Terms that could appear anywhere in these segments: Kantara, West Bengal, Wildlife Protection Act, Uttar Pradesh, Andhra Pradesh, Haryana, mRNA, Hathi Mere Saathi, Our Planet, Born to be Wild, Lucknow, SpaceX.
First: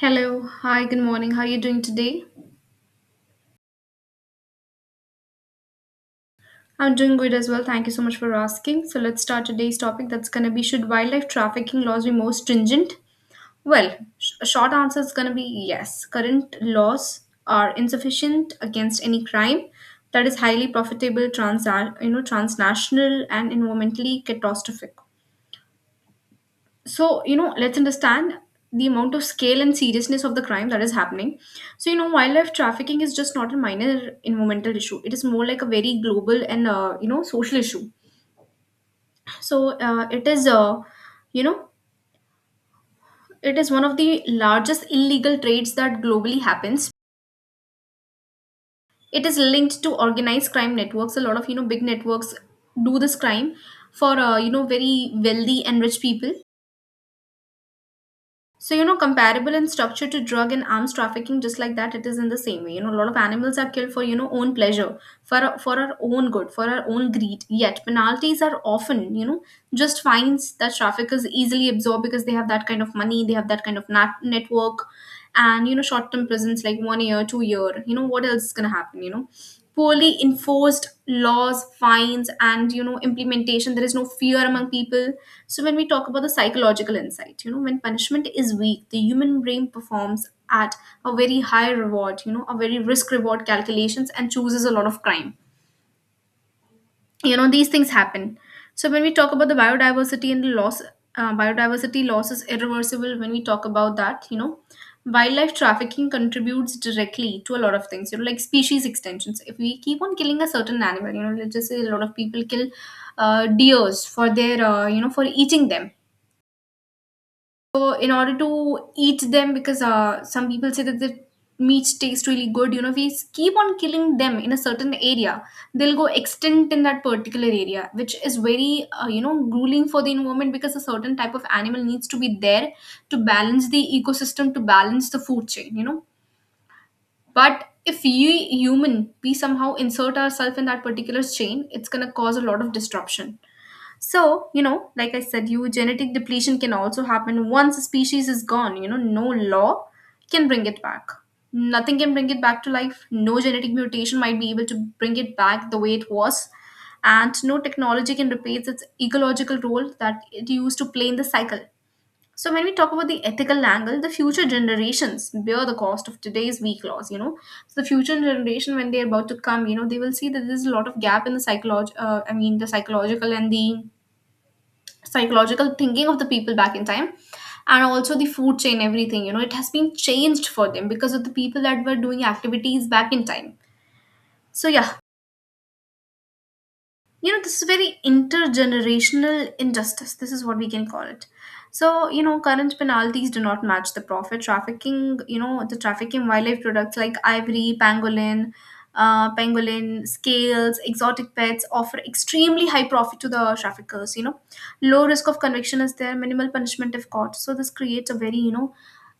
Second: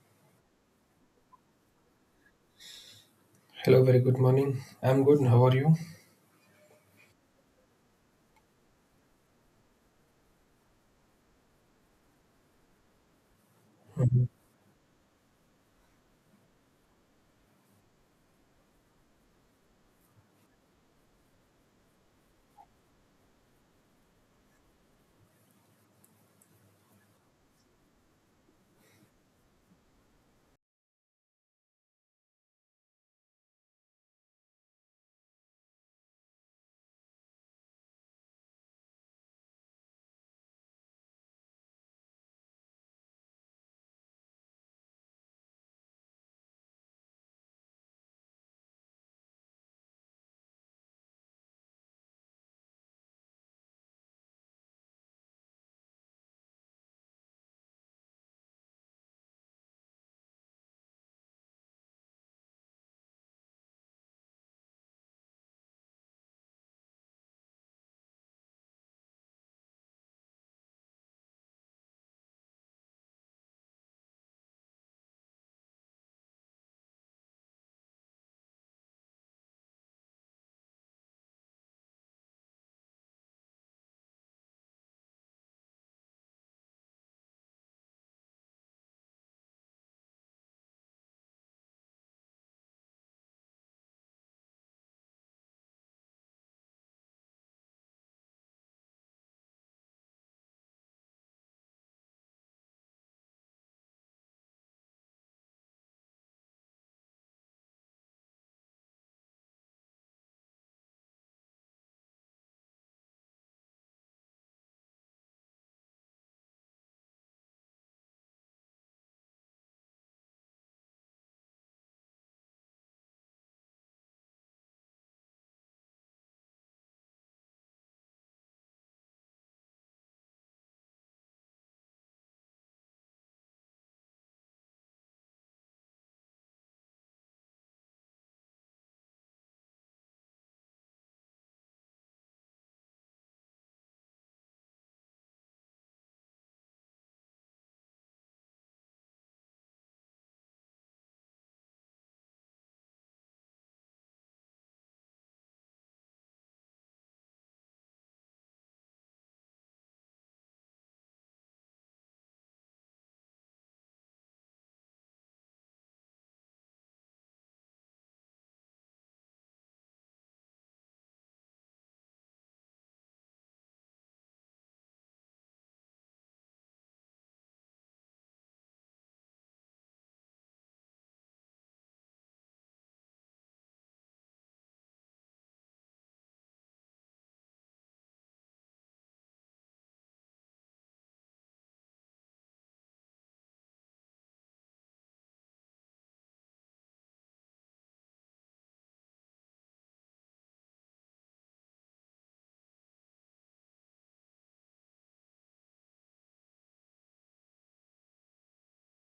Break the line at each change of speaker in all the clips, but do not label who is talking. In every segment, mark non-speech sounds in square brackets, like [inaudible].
Hello, hi, good morning. How are you doing today?
Hello, very good morning. I'm good. How are you?
I'm doing good as well. Thank you so much for asking. So, let's start today's topic that's going to be, should wildlife trafficking laws be more stringent? Well,
Mhm.
a short answer is going to be yes. Current laws are insufficient against any crime that is highly profitable, transnational, and environmentally catastrophic. So, you know, let's understand the amount of scale and seriousness of the crime that is happening. So, you know, wildlife trafficking is just not a minor environmental issue. It is more like a very global and you know, social issue. So you know it is one of the largest illegal trades that globally happens. It is linked to organized crime networks. A lot of, you know, big networks do this crime for you know, very wealthy and rich people. So, you know, comparable in structure to drug and arms trafficking, just like that, it is in the same way. You know, a lot of animals are killed for, you know, own pleasure, for our own good, for our own greed. Yet, penalties are often, you know, just fines that traffickers easily absorb because they have that kind of money, they have that kind of network, and you know, short term prisons like 1 year, 2 year. You know, what else is going to happen? You know, poorly enforced laws, fines, and you know, implementation. There is no fear among people. So when we talk about the psychological insight, you know, when punishment is weak, the human brain performs at a very high reward, you know, a very risk reward calculations, and chooses a lot of crime. You know, these things happen. So when we talk about the biodiversity and the loss, biodiversity loss is irreversible. When we talk about that, you know, wildlife trafficking contributes directly to a lot of things, you know, like species extensions. If we keep on killing a certain animal, you know, let's just say a lot of people kill deers for their you know, for eating them. So in order to eat them, because some people say that the meat tastes really good, you know, if we keep on killing them in a certain area, they'll go extinct in that particular area, which is very, you know, grueling for the environment, because a certain type of animal needs to be there to balance the ecosystem, to balance the food chain, you know. But if you human, we somehow insert ourselves in that particular chain, it's gonna cause a lot of disruption. So, you know, like I said, you, genetic depletion can also happen once a species is gone. You know, no law can bring it back. Nothing can bring it back to life. No genetic mutation might be able to bring it back the way it was. And no technology can replace its ecological role that it used to play in the cycle. So, when we talk about the ethical angle, the future generations bear the cost of today's weak laws. You know, so the future generation, when they're about to come, you know, they will see that there's a lot of gap in the psycholog. I mean, the psychological and the psychological thinking of the people back in time, and also the food chain, everything, you know, it has been changed for them because of the people that were doing activities back in time. So yeah, you know, this is very intergenerational injustice. This is what we can call it. So, you know, current penalties do not match the profit trafficking. You know, the trafficking wildlife products like ivory, pangolin, pangolin scales, exotic pets offer extremely high profit to the traffickers. You know, low risk of conviction is there, minimal punishment if caught. So this creates a very, you know,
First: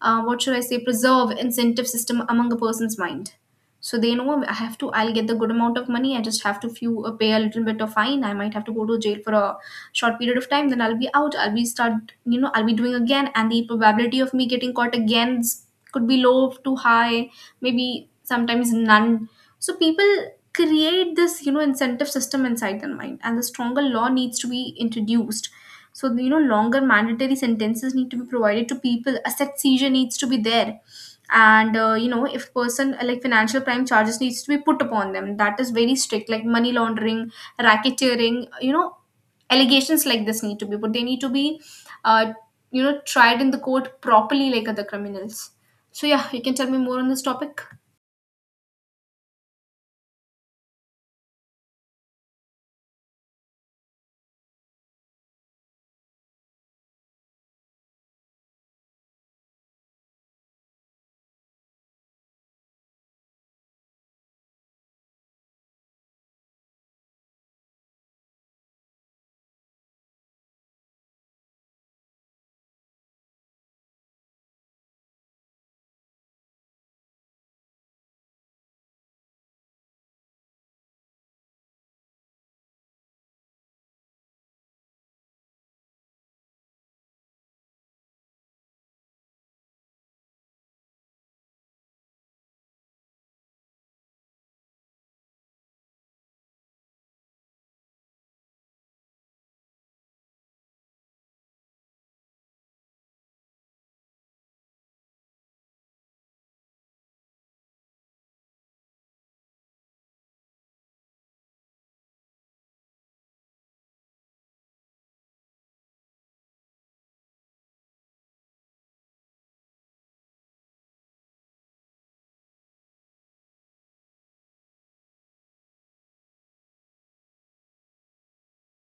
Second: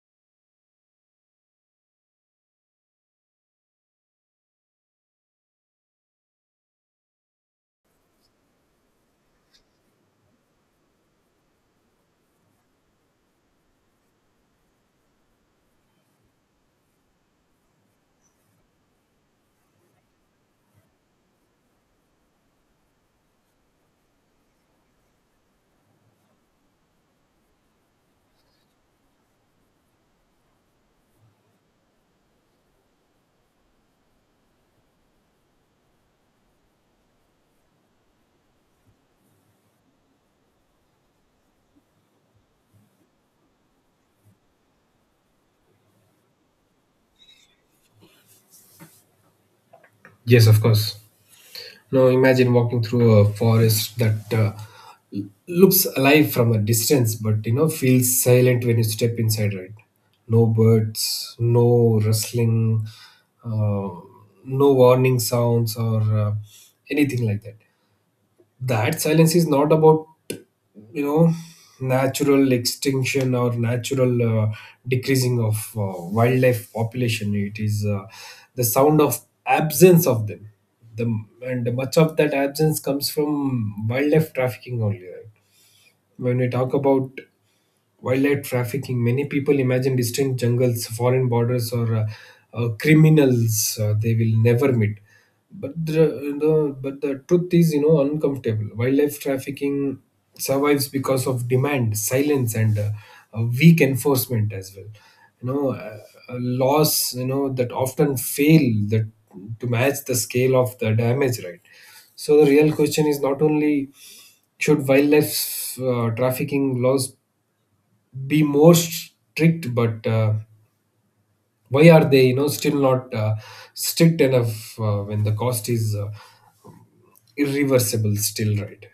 what should I say, preserve incentive system among a person's mind. So they know, I have to, I'll get the good amount of money, I just have to few, pay a little bit of fine, I might have to go to jail for a short period of time, then I'll be out, I'll be start, you know, I'll be doing again, and the probability of me getting caught again is- could be low to high, maybe sometimes none. So people create this, you know, incentive system inside their mind, and the stronger law needs to be introduced. So, you know, longer mandatory sentences need to be provided to people, asset seizure needs to be there, and you know, if person like financial crime charges needs to be put upon them, that is very strict, like money laundering, racketeering, you know, allegations like this need to be, but they need to be uh, you know, tried in the court properly like other criminals. So yeah, you can tell me more on this topic.
Yes, of course. Now imagine walking through a forest that l- looks alive from a distance, but feels silent when you step inside. Right? No birds, no rustling, uh, no warning sounds or uh, anything like that. That silence is not about you know natural extinction or natural decreasing of wildlife population. It is the sound of absence of them the And much of that absence comes from wildlife trafficking only, right? When we talk about wildlife trafficking, many people imagine distant jungles, foreign borders, or criminals they will never meet. But the, but the truth is uncomfortable. Wildlife trafficking survives because of demand, silence, and weak enforcement as well. You know, uh, Laws that often fail that to match the scale of the damage, right? So the real question is not only, should wildlife trafficking laws be more strict, but why are they still not strict enough when the cost is irreversible, still right?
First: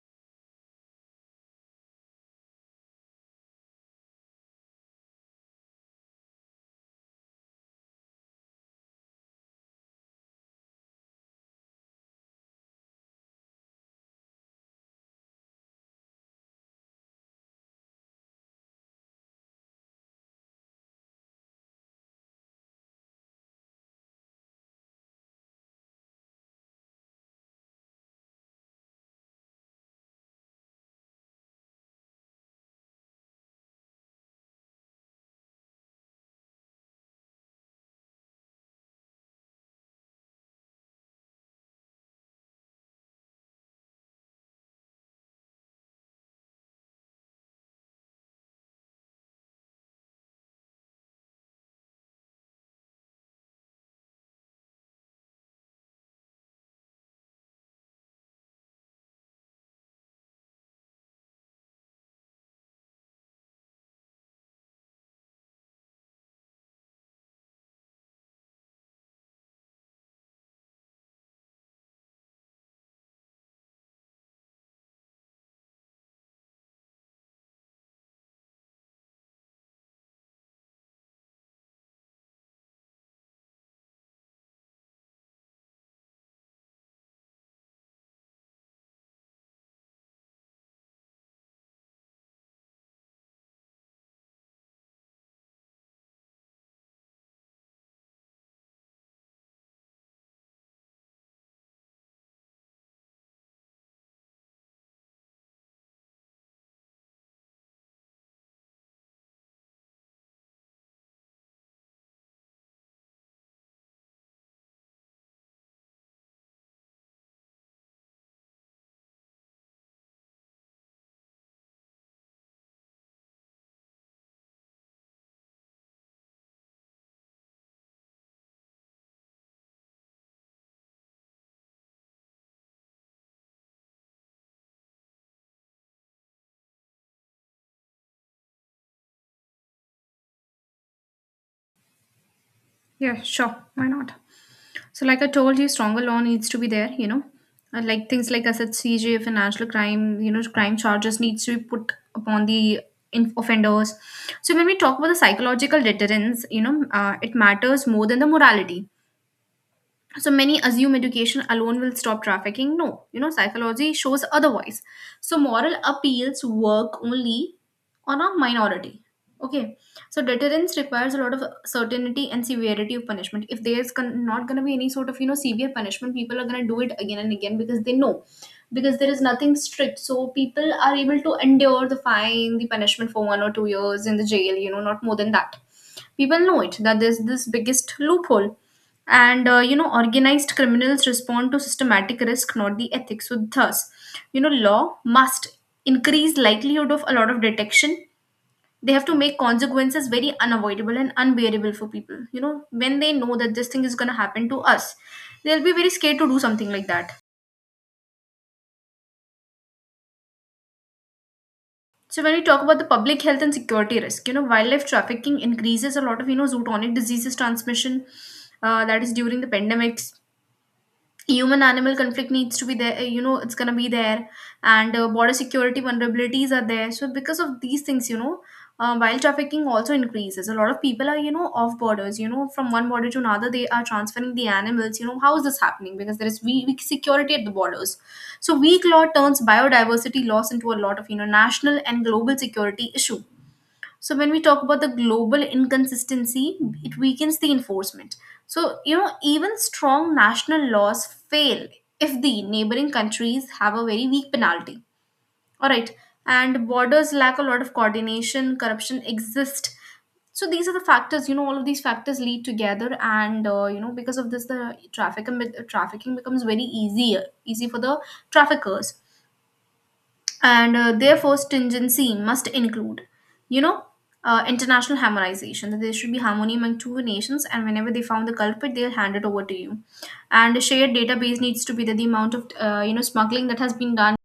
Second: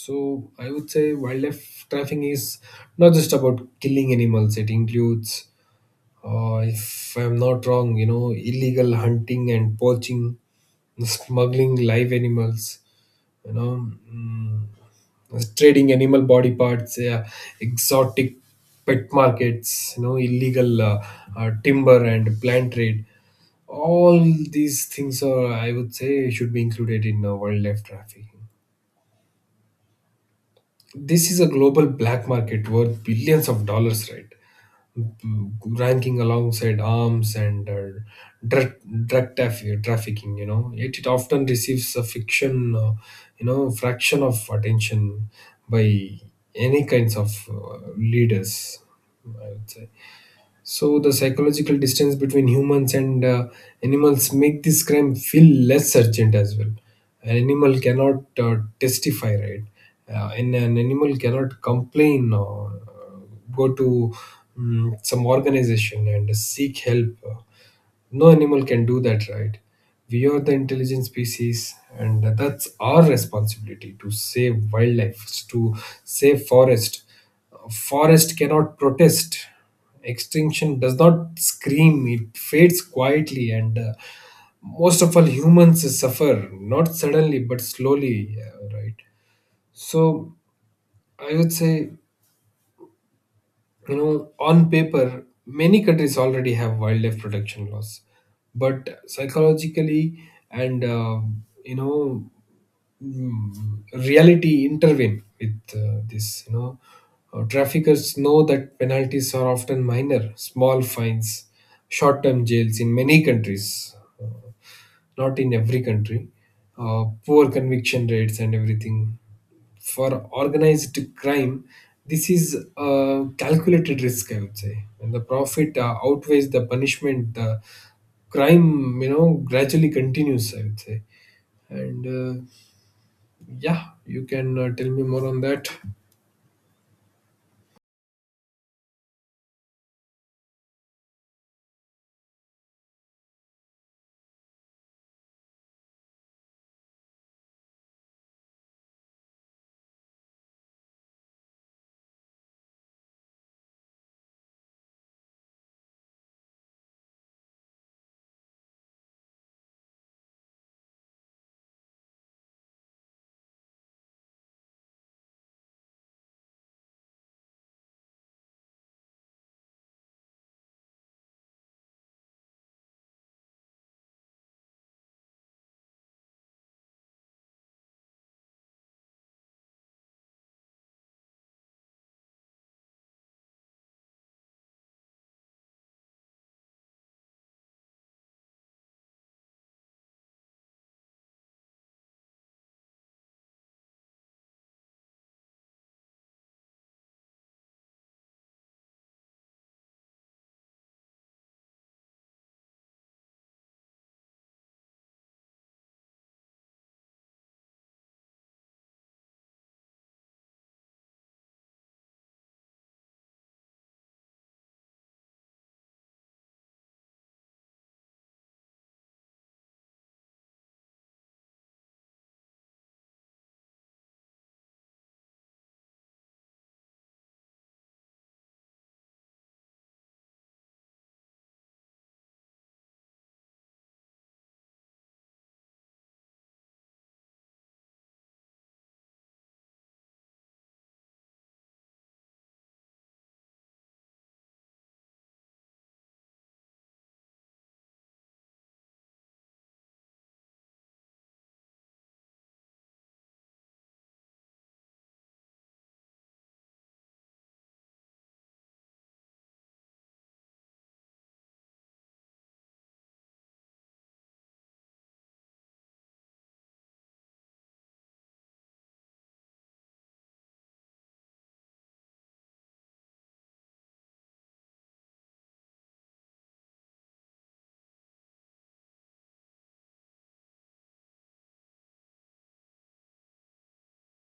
So I would say wildlife trafficking is not just about killing animals. It includes, if I'm not wrong, illegal hunting and poaching, smuggling live animals, you know mm, trading animal body parts, exotic pet markets, illegal timber and plant trade. All these things are, I would say, should be included in wildlife trafficking. This is a global black market worth billions of dollars, right? Ranking alongside arms and uh, drug, drug traf- trafficking, yet it often receives a fiction you know fraction of attention by any kinds of leaders, I would say. So the psychological distance between humans and animals make this crime feel less urgent as well. An animal cannot testify, right? And an animal cannot complain or go to some organization and seek help. No animal can do that, right? We are the intelligent species, and that's our responsibility to save wildlife, to save forest. Forest cannot protest. Extinction does not scream, it fades quietly, and most of all humans suffer not suddenly but slowly, right? So I would say, on paper, many countries already have wildlife protection laws, but psychologically and you know, reality intervene with this. Traffickers know that penalties are often minor, small fines, short-term jails in many countries. Uh, not in every country, poor conviction rates and everything. For organized crime, this is a calculated risk, I would say. When the profit outweighs the punishment, the crime, gradually continues, I would say. And yeah, you can tell me more on that.
Yeah, sure. Why not? So, like I told you, stronger law needs to be there. You know, like things like I said, CJ, financial crime, you know, crime charges needs to be put upon the offenders. So, when we talk about the psychological deterrence, you know, it matters more than the morality. So many assume education alone will stop trafficking. No, you know, psychology shows otherwise. So moral appeals work only on a minority. Okay, so deterrence requires a lot of certainty and severity of punishment. If there's not going to be any sort of, you know, severe punishment, people are going to do it again and again because they know, because there is nothing strict. So people are able to endure the fine, the punishment for 1 or 2 years in the jail. You know, not more than that. People know it that there's this biggest loophole, and you know, organized criminals respond to systematic risk, not the ethics. So thus, you know, law must increase likelihood of a lot of detection. They have to make consequences very unavoidable and unbearable for people. You know, when they know that this thing is going to happen to us, they'll be very scared to do something like that. So when we talk about the public health and security risk, you know, wildlife trafficking increases a lot of, you know, zootonic diseases transmission, that is during the pandemics. Human animal conflict needs to be there, you know, it's going to be there, and border security vulnerabilities are there. So because of these things, you know, while trafficking also increases, a lot of people are, you know, off borders, you know, from one border to another they are transferring the animals. You know, how is this happening? Because there is weak security at the borders. So weak law turns biodiversity loss into a lot of, you know, national and global security issue. So when we talk about the global inconsistency, it weakens the enforcement. So, you know, even strong national laws fail if the neighboring countries have a very weak penalty. All right. And borders lack a lot of coordination, corruption exists. So these are the factors, you know, all of these factors lead together, and you know, because of this, the trafficking becomes very easier, easy for the traffickers, and therefore stringency must include, you know, international harmonization, that there should be harmony among two nations, and whenever they found the culprit they'll hand it over to you, and a shared database needs to be, that the amount of you know, smuggling that has been done,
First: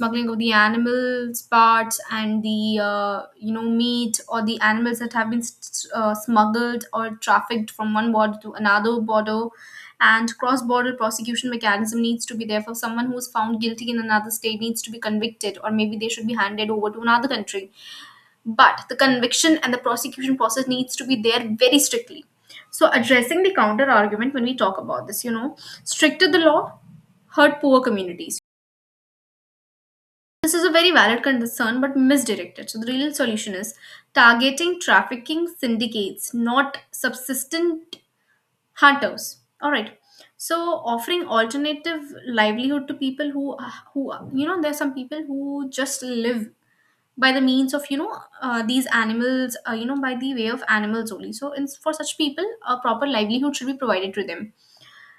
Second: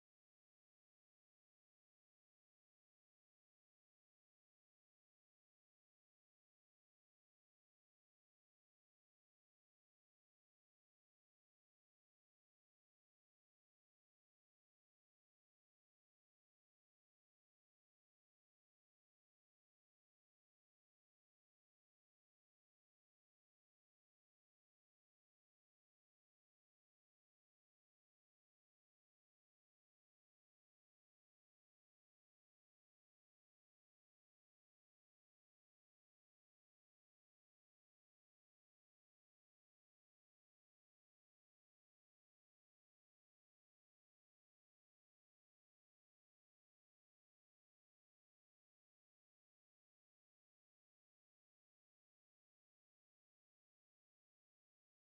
smuggling of the animals parts and the you know, meat, or the animals that have been smuggled or trafficked from one border to another border, and cross border prosecution mechanism needs to be there for someone who's found guilty in another state needs to be convicted, or maybe they should be handed over to another country. But the conviction and the prosecution process needs to be there very strictly. So addressing the counter argument, when we talk about this, you know, stricter the law hurt poor communities, this is a very valid concern but misdirected. So, the real solution is targeting trafficking syndicates, not subsistent hunters. All right. So, offering alternative livelihood to people who there are some people who just live by the means of these animals by the way of animals only. So for such people a proper livelihood should be provided to them,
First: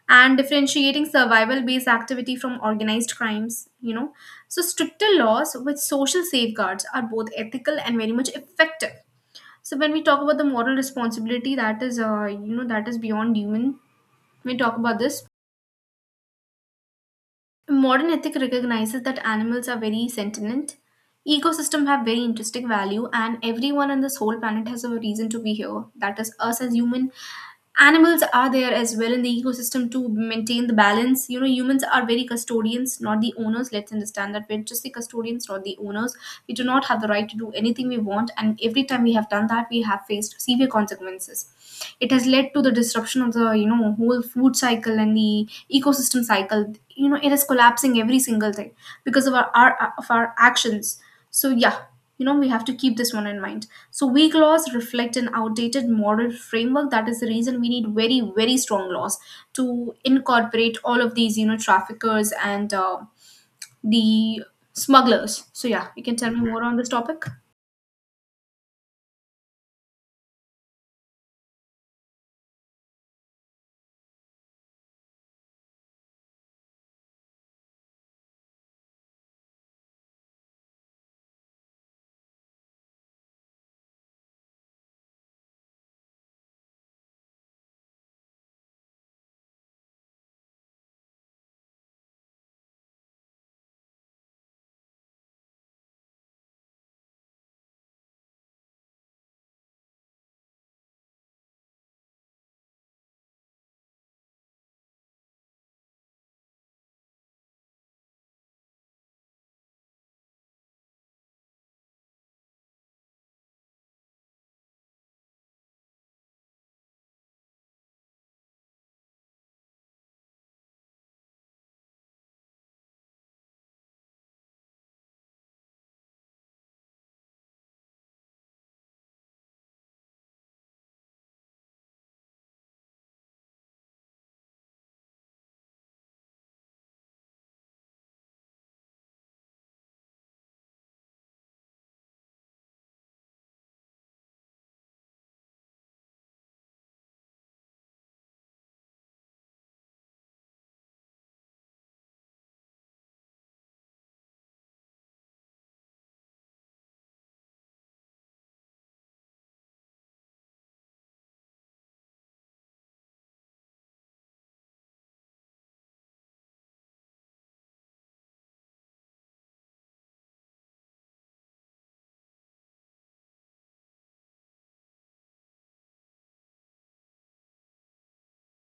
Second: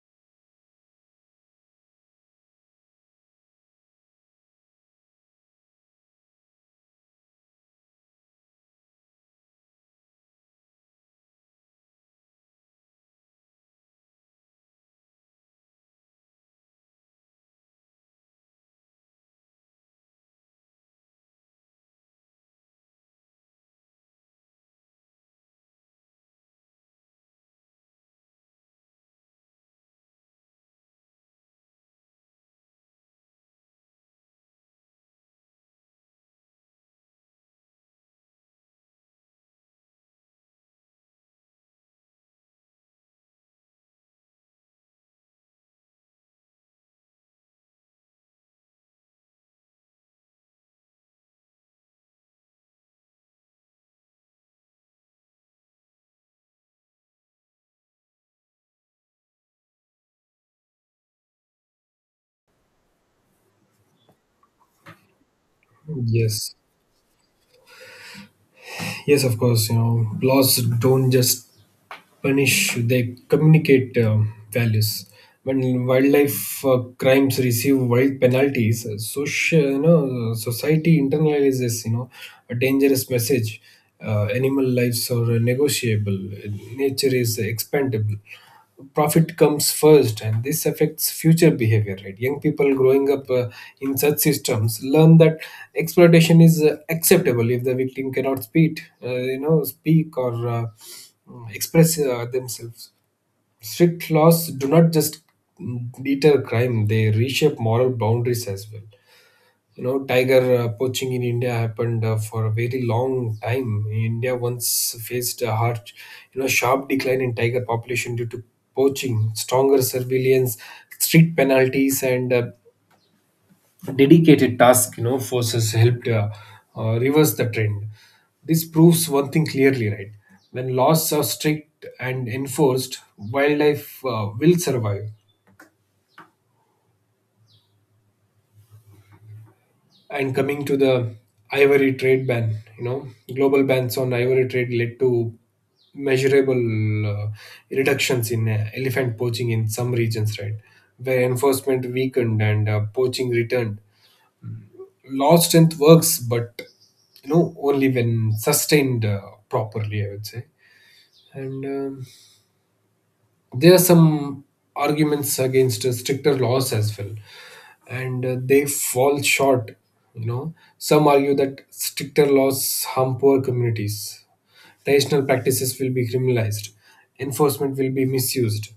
and differentiating survival based activity from organized crimes. So stricter laws with social safeguards are both ethical and very much effective. So when we talk about the moral responsibility, that is that is beyond human. When we talk about this, modern ethic recognizes that animals are very sentient, ecosystem have very intrinsic value, and everyone on this whole planet has a reason to be here, that is us as human. Animals are there as well in the ecosystem to maintain the balance. You know, humans are very custodians, not the owners. Let's understand that we're just the custodians, not the owners. We do not have the right to do anything we want, and every time we have done that, we have faced severe consequences. It has led to the disruption of the, you know, whole food cycle and the ecosystem cycle. You know, it is collapsing every single thing because of our actions. So, yeah, you know, we have to keep this one in mind. So, weak laws reflect an outdated moral framework. That is the reason we need very, very strong laws to incorporate all of these, you know, traffickers and the smugglers. So, yeah, you can tell me
Yes.
more on this topic.
Yes, of course, laws don't just punish, they communicate values. When wildlife crimes receive wild penalties, society internalizes, a dangerous message. Animal lives are negotiable. Nature is expandable. Profit comes first, and this affects future behavior, right? Young people growing up in such systems learn that exploitation is acceptable if the victim cannot speak you know speak or express themselves. Strict laws do not just deter crime, they reshape moral boundaries as well. Tiger poaching in India happened for a very long time. India once faced a hard you know sharp decline in tiger population due to poaching. Stronger surveillance, strict penalties, and dedicated task forces helped reverse the trend. This proves one thing clearly, right? When laws are strict and enforced, wildlife will survive. And coming to the ivory trade ban, global bans on ivory trade led to measurable reductions in elephant poaching in some regions, right? Where enforcement weakened and poaching returned. Law strength works, but only when sustained properly, I would say. And there are some arguments against stricter laws as well, and they fall short. Some argue that stricter laws harm poor communities, traditional practices will be criminalized, enforcement will be misused.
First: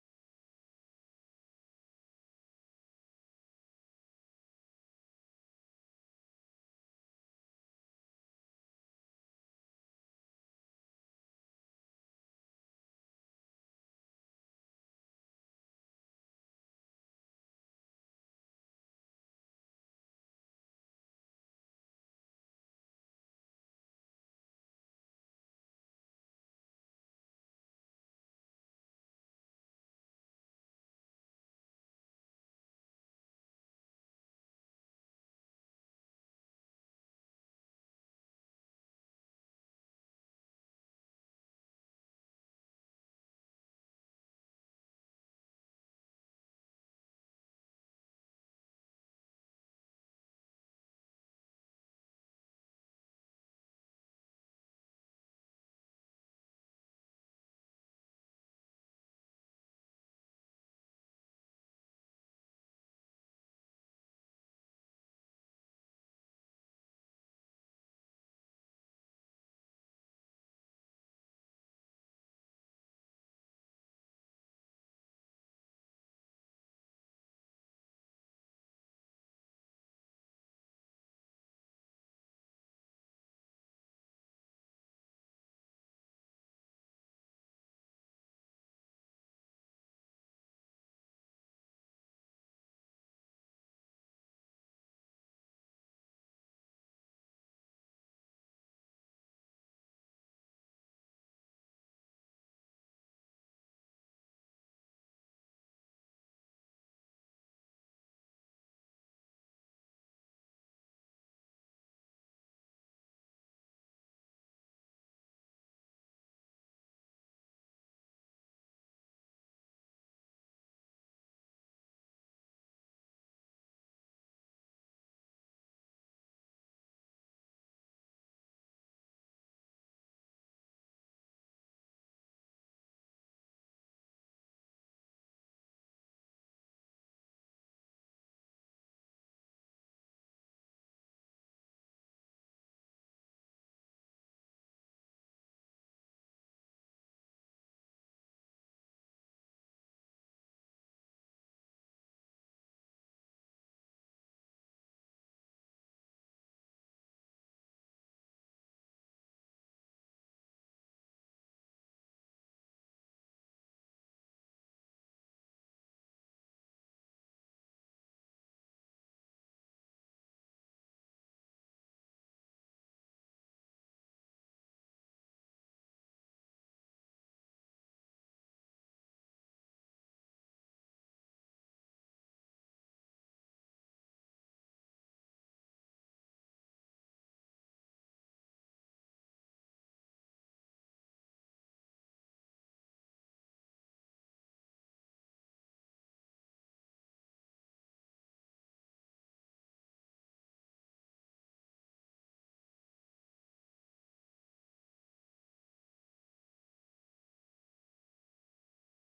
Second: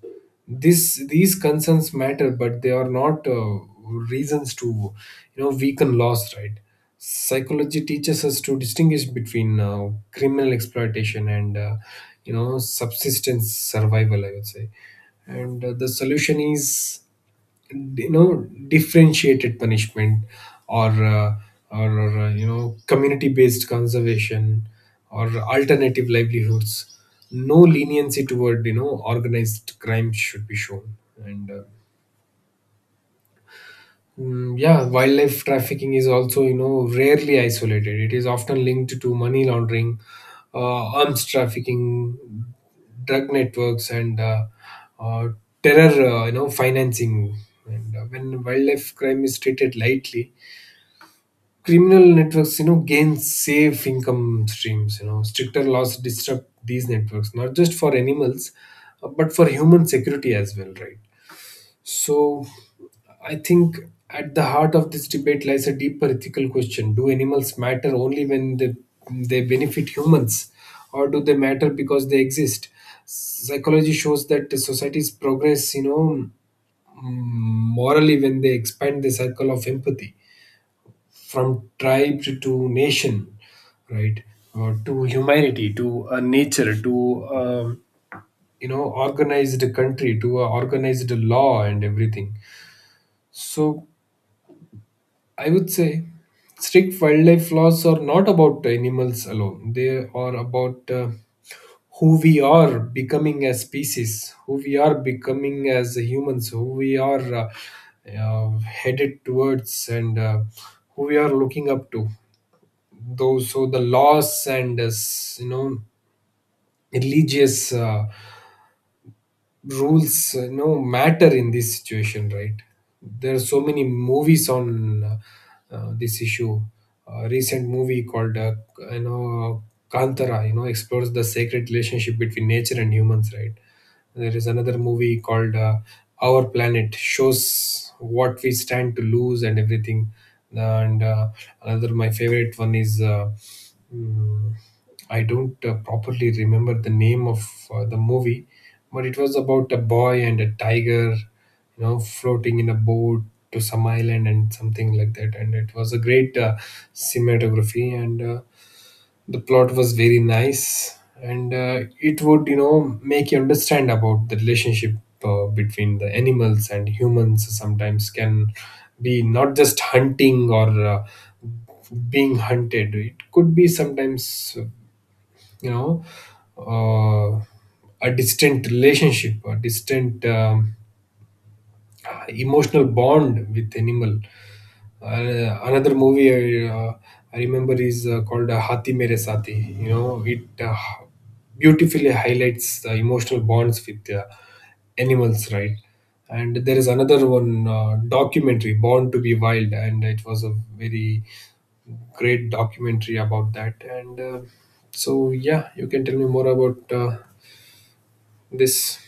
These concerns matter, but they are not reasons to weaken laws, right? Psychology teaches us to distinguish between criminal exploitation and subsistence survival, I would say. And the solution is you know differentiated punishment, or uh, or community based conservation, or alternative livelihoods. No leniency toward organized crime should be shown. And yeah, wildlife trafficking is also, rarely isolated. It is often linked to money laundering, arms trafficking, drug networks, and uh, terror, financing. And when wildlife crime is treated lightly, criminal networks, gain safe income streams. Stricter laws disrupt these networks, not just for animals, but for human security as well, right? So, I think at the heart of this debate lies a deeper ethical question. Do animals matter only when they benefit humans, or do they matter because they exist? Psychology shows that the societies progress, morally when they expand the circle of empathy from tribe to nation, right? Or to humanity, to nature, to organized country, to a organized law and everything. So I would say strict wildlife laws are not about animals alone. They are about who we are becoming as species, who we are becoming as humans, who we are headed towards, and who we are looking up to. Those so the laws and religious rules matter in this situation, right? There are so many movies on this issue. A recent movie called you know Kantara explores the sacred relationship between nature and humans, right? There is another movie called Our Planet, shows what we stand to lose and everything. And another, my favorite one is mm, I don't properly remember the name of the movie, but it was about a boy and a tiger, floating in a boat to some island and something like that. And it was a great cinematography, and the plot was very nice, and it would make you understand about the relationship between the animals and humans sometimes can be not just hunting or being hunted. It could be sometimes you know uh, a distant relationship, a distant emotional bond with animal. Another movie I remember is called Hathi Mere Saathi. It beautifully highlights the emotional bonds with animals, right? And there is another one documentary, Born to be Wild, and it was a very great documentary about that. And so, yeah, you can tell me more about this.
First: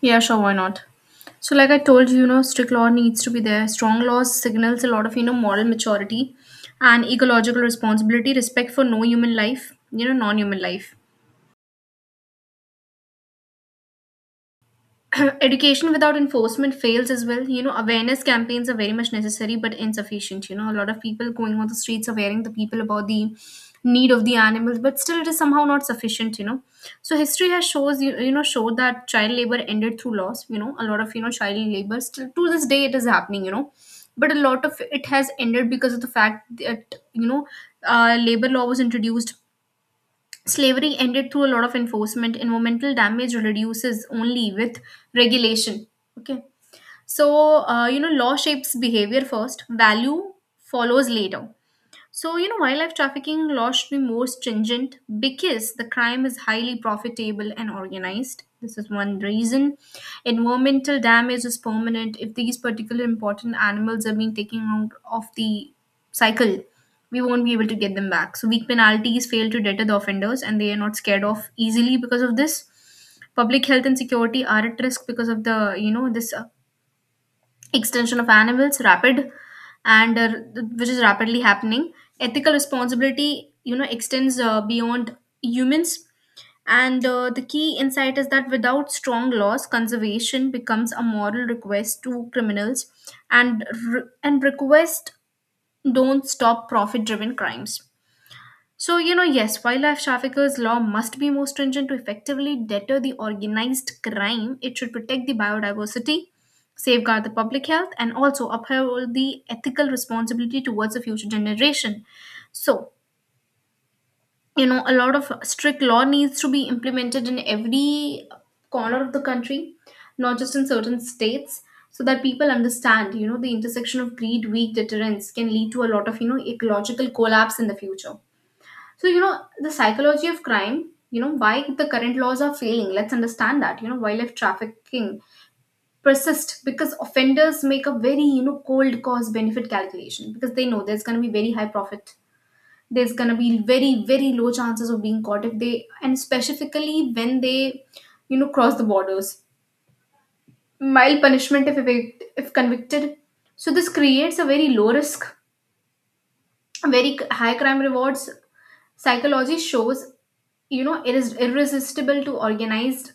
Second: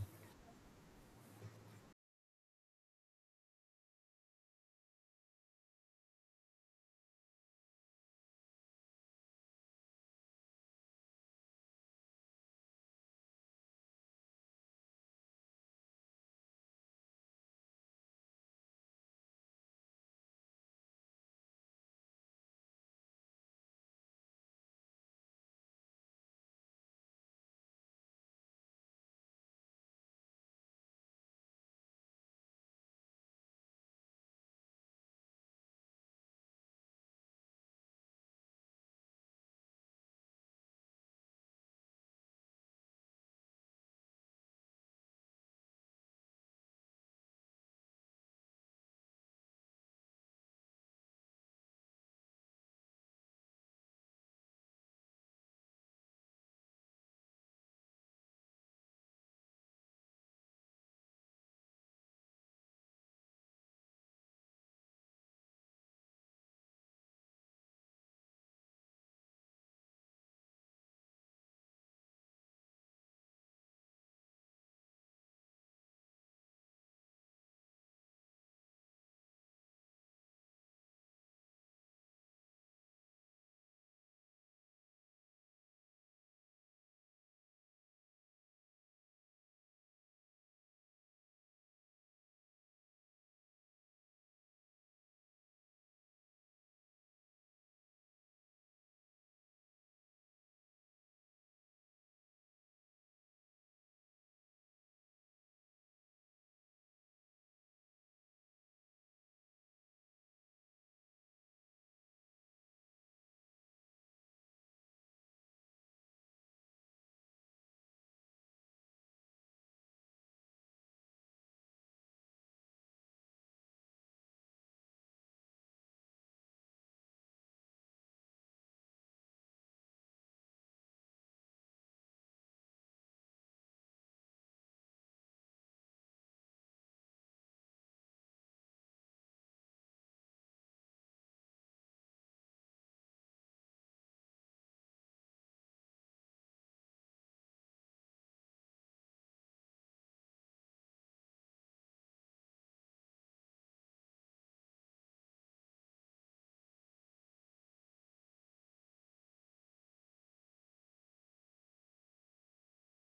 Yeah, sure, why not? So, like I told you, you know, strict law needs to be there. Strong laws signals a lot of, you know, moral maturity and ecological responsibility, respect for no human life, you know, non human life. [coughs] [clears throat] Education without enforcement fails as well, you know. Awareness campaigns are very much necessary but insufficient, you know. A lot of people going on the streets are wearing the people about the need of the animals, but still it is somehow not sufficient, you know. So history has shows you, you know showed that child labor ended through laws. You know, a lot of, you know, child labor still to this day it is happening, you know, but a lot of it has ended because of the fact that, you know, labor law was introduced. Slavery ended through a lot of enforcement. Environmental damage reduces only with regulation. Okay. So, you know, law shapes behavior first, value follows later. So, you know, wildlife trafficking laws should be more stringent because the crime is highly profitable and organized. This is one reason. Environmental damage is permanent if these particular important animals are being taken out of the cycle. We won't be able to get them back. So, weak penalties fail to deter the offenders and they are not scared off easily because of this. Public health and security are at risk because of the, you know, this extension of animals rapid and which is rapidly happening. Ethical responsibility, you know, extends beyond humans, and the key insight is that without strong laws conservation becomes a moral request to criminals, and request don't stop profit driven crimes. So, you know, yes, wildlife traffickers' law must be more stringent to effectively deter the organized crime. It should protect the biodiversity, safeguard the public health, and also uphold the ethical responsibility towards the future generation. So, you know, a lot of strict law needs to be implemented in every corner of the country, not just in certain states, so that people understand, you know, the intersection of greed, weak deterrence can lead to a lot of, you know, ecological collapse in the future. So, you know, the psychology of crime, you know, why the current laws are failing. Let's understand that. You know, wildlife trafficking persists because offenders make a very, you know, cold cost benefit calculation because they know there's going to be very high profit. There's going to be very, very low chances of being caught if they, and specifically when they, you know, cross the borders. Mild punishment if convicted. So, this creates a very low risk, high crime rewards. Psychology shows, you know, it is irresistible to organized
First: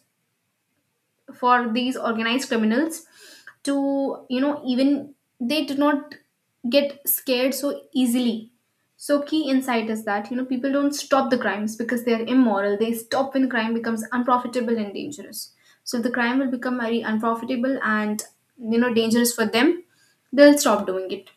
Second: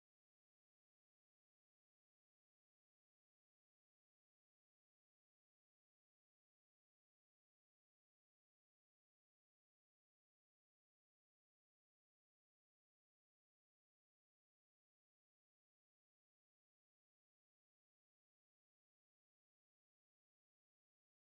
for these organized criminals to, you know, even they do not get scared so easily. So key insight is that, you know, people don't stop the crimes because they are immoral. They stop when crime becomes unprofitable and dangerous. So if the crime will become very unprofitable and, you know, dangerous for them, they'll stop doing it.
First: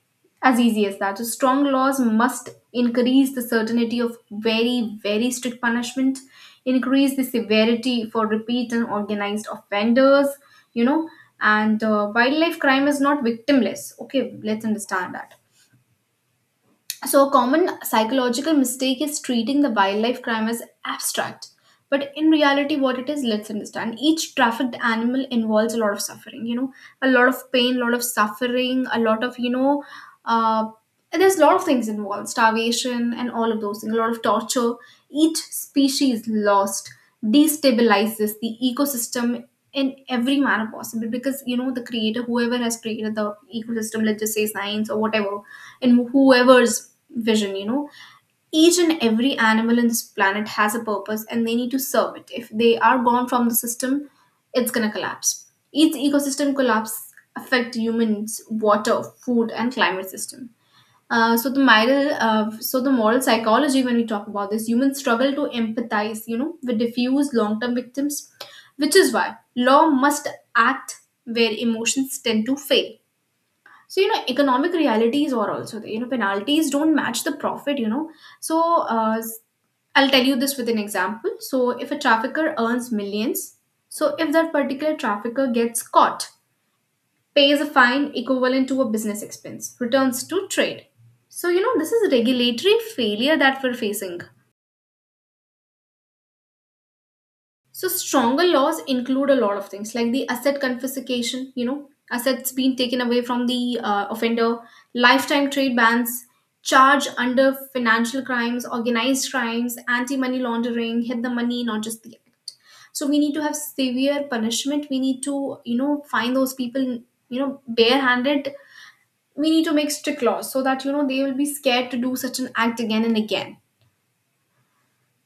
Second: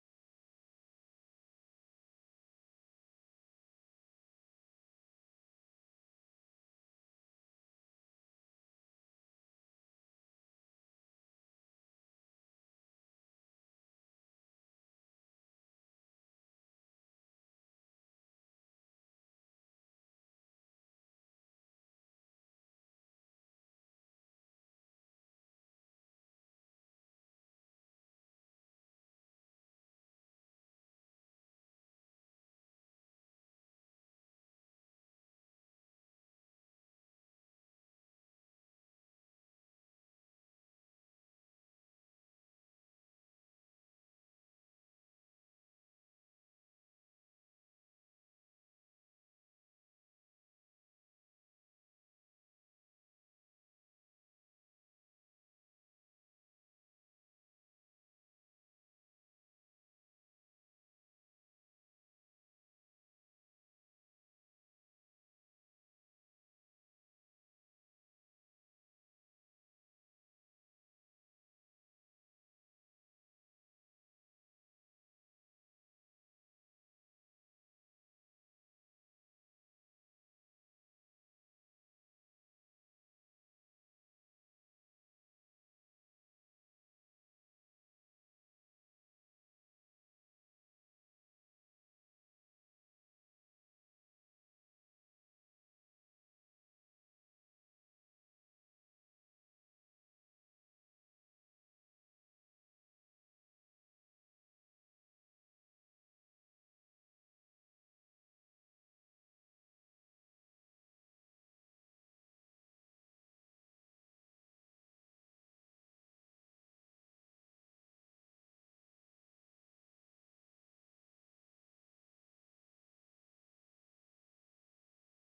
As easy as that. So strong laws must increase the certainty of very very strict punishment, increase the severity for repeat and organized offenders. You know, and wildlife crime is not victimless. Okay, let's understand that. So, a common psychological mistake is treating the wildlife crime as abstract. But in reality, what it is, let's understand. Each trafficked animal involves a lot of suffering, you know, a lot of pain, a lot of suffering, a lot of, you know, uh, there's a lot of things involved starvation and all of those things, a lot of torture. Each species lost destabilizes the ecosystem in every manner possible because, you know, the creator, whoever has created the ecosystem, let's just say science or whatever, in whoever's vision, you know. Each and every animal in this planet has a purpose and they need to serve it. If they are gone from the system, it's gonna collapse. Each ecosystem collapse affect humans, water, food, and climate system. So the moral psychology when we talk about this, humans struggle to empathize, you know, with diffuse long-term victims, which is why law must act where emotions tend to fail. So, you know, economic realities are also there. You know, penalties don't match the profit, you know. So, uh, s- I'll tell you this with an example. So, if a trafficker earns millions, so if that particular trafficker gets caught, pays a fine equivalent to a business expense, returns to trade. So, you know, this is regulatory failure that we're facing. So stronger laws include a lot of things like the asset confiscation, you know, assets being taken away from the offender, lifetime trade bans, charge under financial crimes, organized crimes, anti-money laundering, hit the money, not just the act. So we need to have severe punishment. We need to, you know, find those people, you know, barehanded. We need to make strict laws so that, you know, they will be scared to do such an act again and again.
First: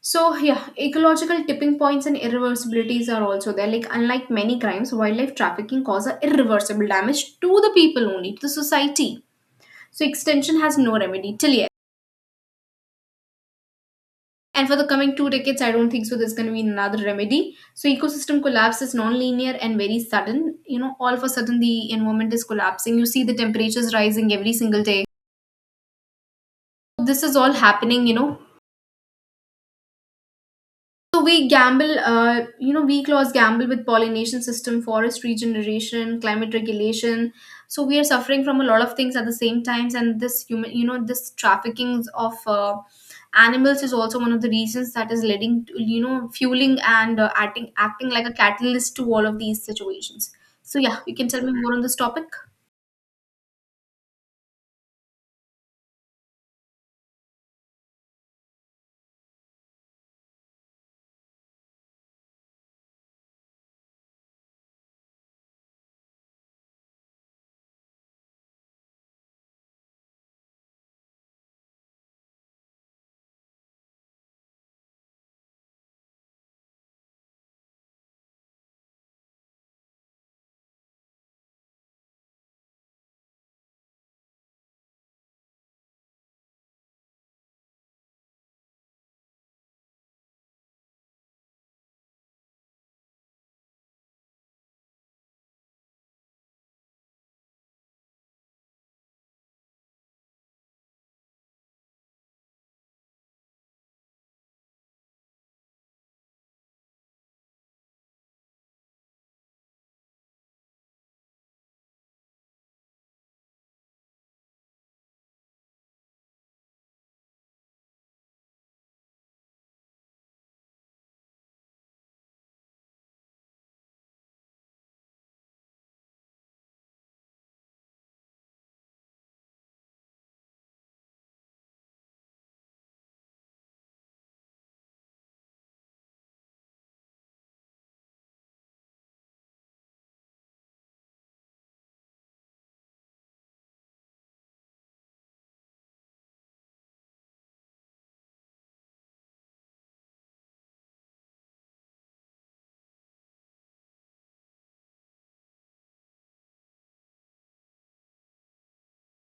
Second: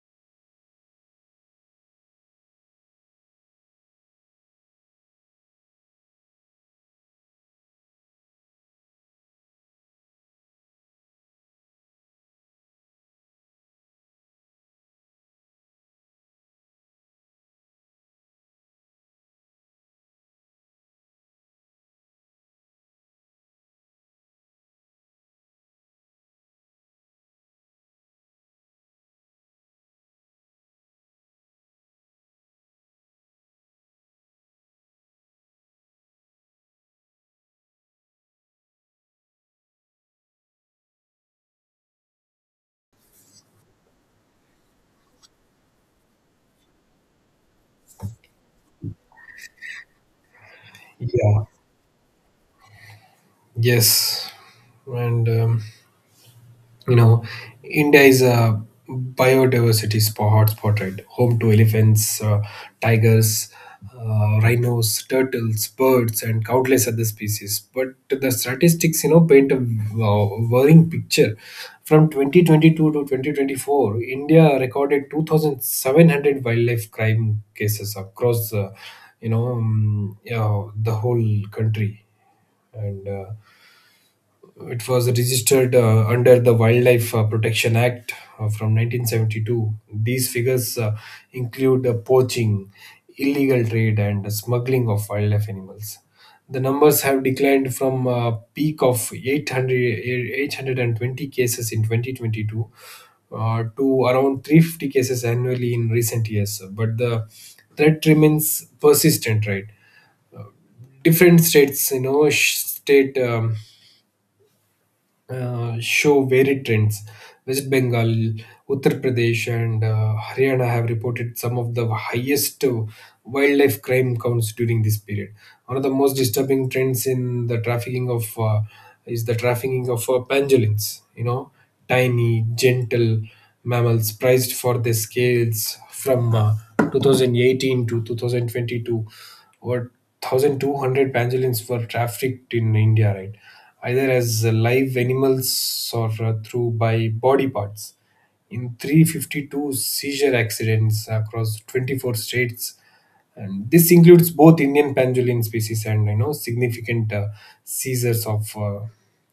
So, yeah, ecological tipping points and irreversibilities are also there. Like, unlike many crimes, wildlife trafficking causes irreversible damage to the people only, to the society. So, extension has no remedy till yet. And for the coming two decades, I don't think so there's going to be another remedy. So, ecosystem collapse is non-linear and very sudden. You know, all of a sudden the environment is collapsing. You see the temperatures rising every single day. This is all happening, you know. So we you know, we clause gamble with pollination system, forest regeneration, climate regulation. So we are suffering from a lot of things at the same times, and this human, you know, this trafficking of animals is also one of the reasons that is leading to, you know, fueling and acting like a catalyst to all of these situations. So yeah, you can tell
Yeah.
me more on this topic.
Yes. And um, you know india is a biodiversity hotspot, right? Home to elephants, tigers, rhinos, turtles, birds, and countless other species. But the statistics, paint a uh, worrying picture. From 2022 to 2024, India recorded 2700 wildlife crime cases across yeah, the whole country. And it was registered under the Wildlife Protection Act from 1972. These figures include poaching, illegal trade, and smuggling of wildlife animals. The numbers have declined from a peak of 800, 820 cases in 2022 to around 350 cases annually in recent years. But the threat remains persistent, right? Different states, you know, sh- state show varied trends. West Bengal, Uttar Pradesh, and Haryana have reported some of the highest wildlife crime counts during this period. One of the most disturbing trends in the trafficking of is the trafficking of pangolins. Tiny, gentle mammals prized for their scales from 2018 to 2022. Over 1,200 pangolins were trafficked in India, right? Either as live animals or through by body parts in 352 seizure accidents across 24 states, and this includes both Indian pendulum species and significant seizures of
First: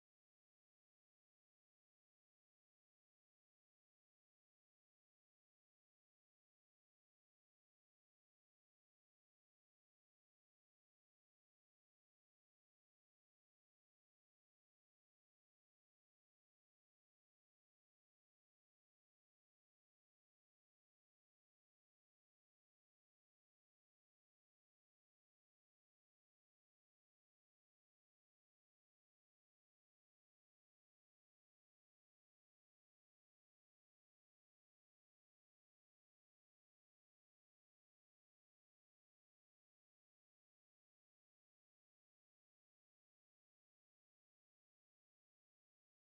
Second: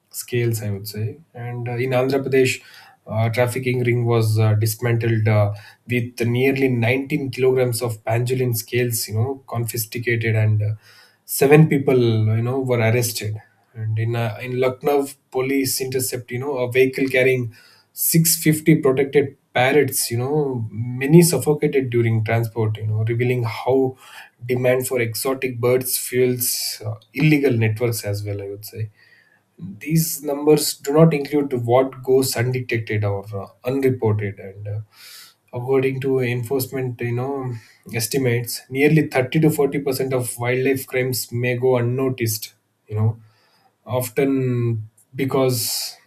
scales, I would say. And in Andhra Pradesh, trafficking ring was dismantled with nearly 19 kilograms of pendulum scales, confiscated, and seven people, were arrested. And in Lucknow, police intercept, a vehicle carrying 650 protected parrots. Many suffocated during transport, revealing how demand for exotic birds fuels illegal networks as well, I would say. These numbers do not include what goes undetected or unreported. And according to enforcement, estimates nearly 30 to 40% of wildlife crimes may go unnoticed, you know often because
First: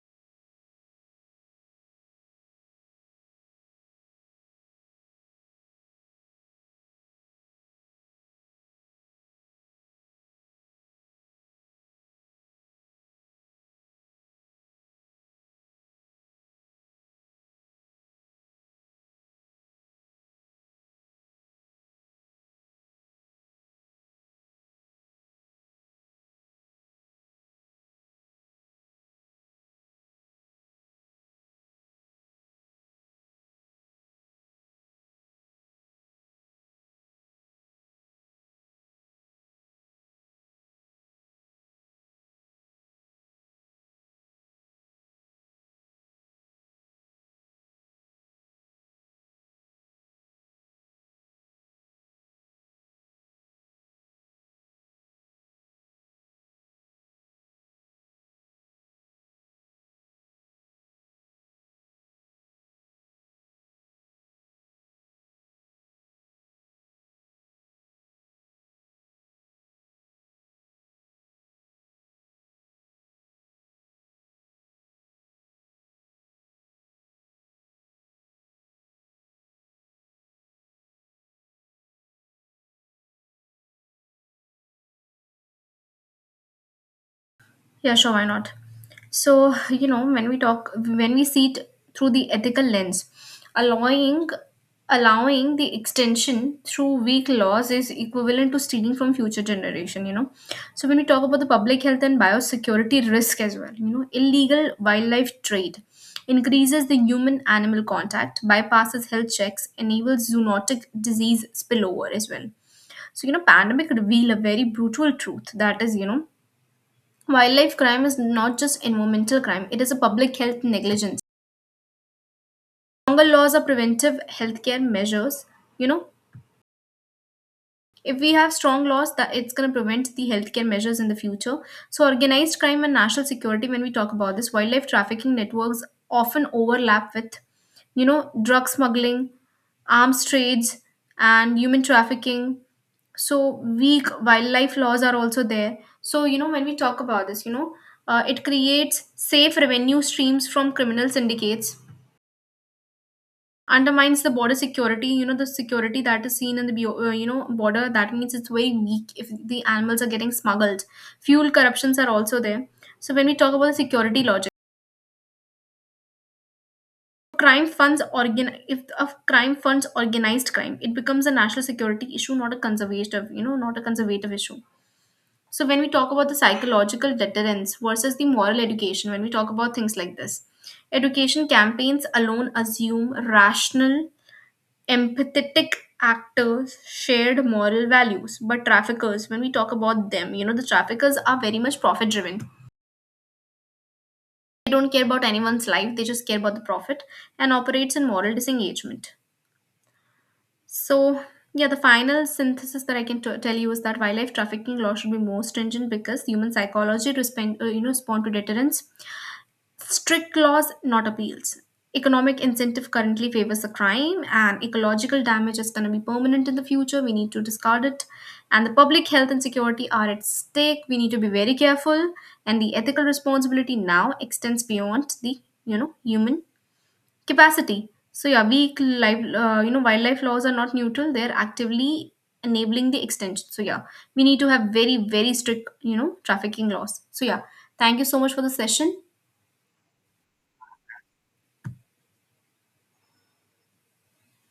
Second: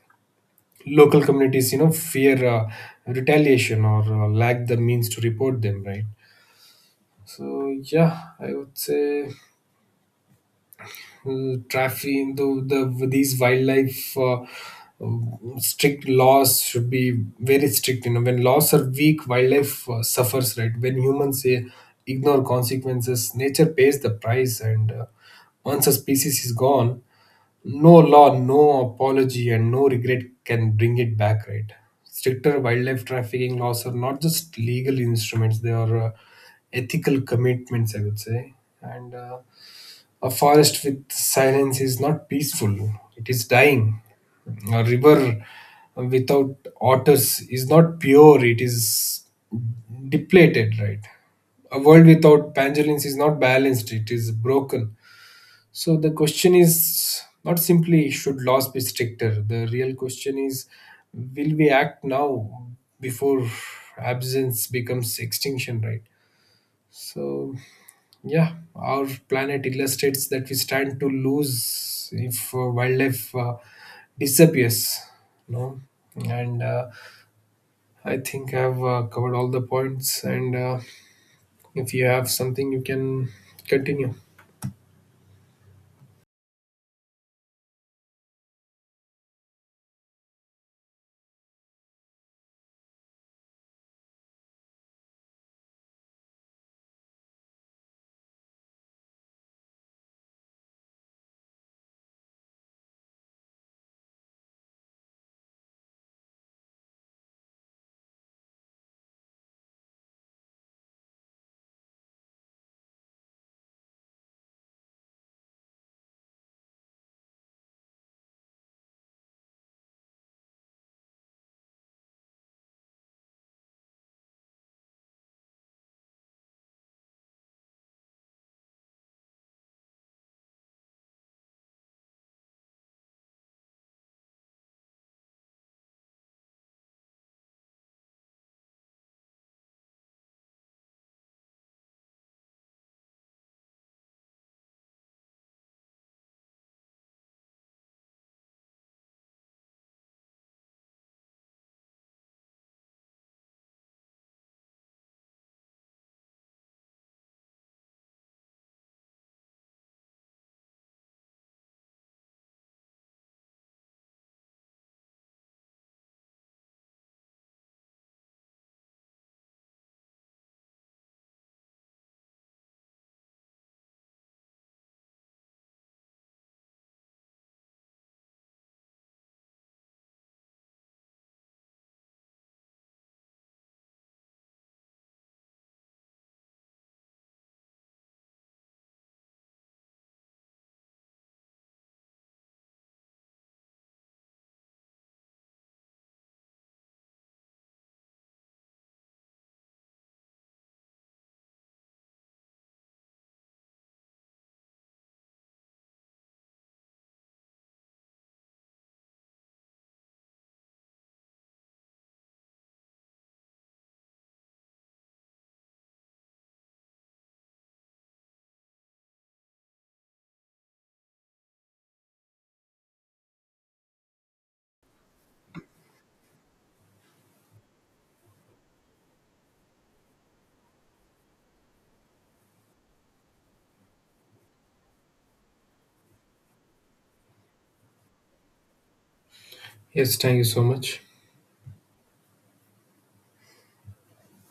local communities, fear retaliation or lack the means to report them, right? So yeah, I would say trafficking these wildlife strict laws should be very strict. When laws are weak, wildlife suffers, right? When humans say ignore consequences, nature pays the price. And once a species is gone, no law, no apology, and no regret can bring it back, right? Stricter wildlife trafficking laws are not just legal instruments, they are ethical commitments, I would say. And a forest with silence is not peaceful, it is dying. A river without otters is not pure, it is depleted, right? A world without pangolins is not balanced, it is broken. So the question is not simply, should laws be stricter? The real question is, will we act now before absence becomes extinction, right? So, yeah, our planet illustrates that we stand to lose if wildlife disappears. No, and I think I've covered all the points. And if you have something, you can continue.
Yeah, sure, why not? So, you know, when we see it through the ethical lens, allowing allowing the extension through weak laws is equivalent to stealing from future generation, you know. So when we talk about the public health and biosecurity risk as well, you know, illegal wildlife trade increases the human animal contact, bypasses health checks, enables zoonotic disease spillover as well. So, you know, pandemic reveal a very brutal truth, that is, you know, wildlife crime is not just environmental crime, it is a public health negligence. Stronger laws are preventive healthcare measures, you know. If we have strong laws, that it's going to prevent the healthcare measures in the future. So, organized crime and national security. When we talk about this, wildlife trafficking networks often overlap with, you know, drug smuggling, arms trades, and human trafficking. So, weak wildlife laws are also there. So, you know, when we talk about this, you know, it creates safe revenue streams from criminal syndicates, undermines the border security, you know, the security that is seen in the you know, border, that means it's very weak if the animals are getting smuggled. Fuel corruptions are also there. So when we talk about the security logic, crime funds organ if of crime funds organized crime, it becomes a national security issue, not a conservative, you know, not a conservative issue. So when we talk about the psychological deterrence versus the moral education, when we talk about things like this, education campaigns alone assume rational, empathetic actors, shared moral values, but traffickers, when we talk about them, you know, the traffickers are very much profit driven. They don't care about anyone's life, they just care about the profit, and operates in moral disengagement. So yeah, the final synthesis that I can tell you is that wildlife trafficking law should be more stringent because human psychology respond you know, respond to deterrence. Strict laws, not appeals. Economic incentive currently favors the crime, and ecological damage is going to be permanent in the future. We need to discard it. And the public health and security are at stake. We need to be very careful. And the ethical responsibility now extends beyond the, you know, human capacity. So yeah, weak life you know, wildlife laws are not neutral. They're actively enabling the extension. So yeah, we need to have very very strict, you know, trafficking laws. So yeah, thank you so much for the session.
Yes, thank you so much.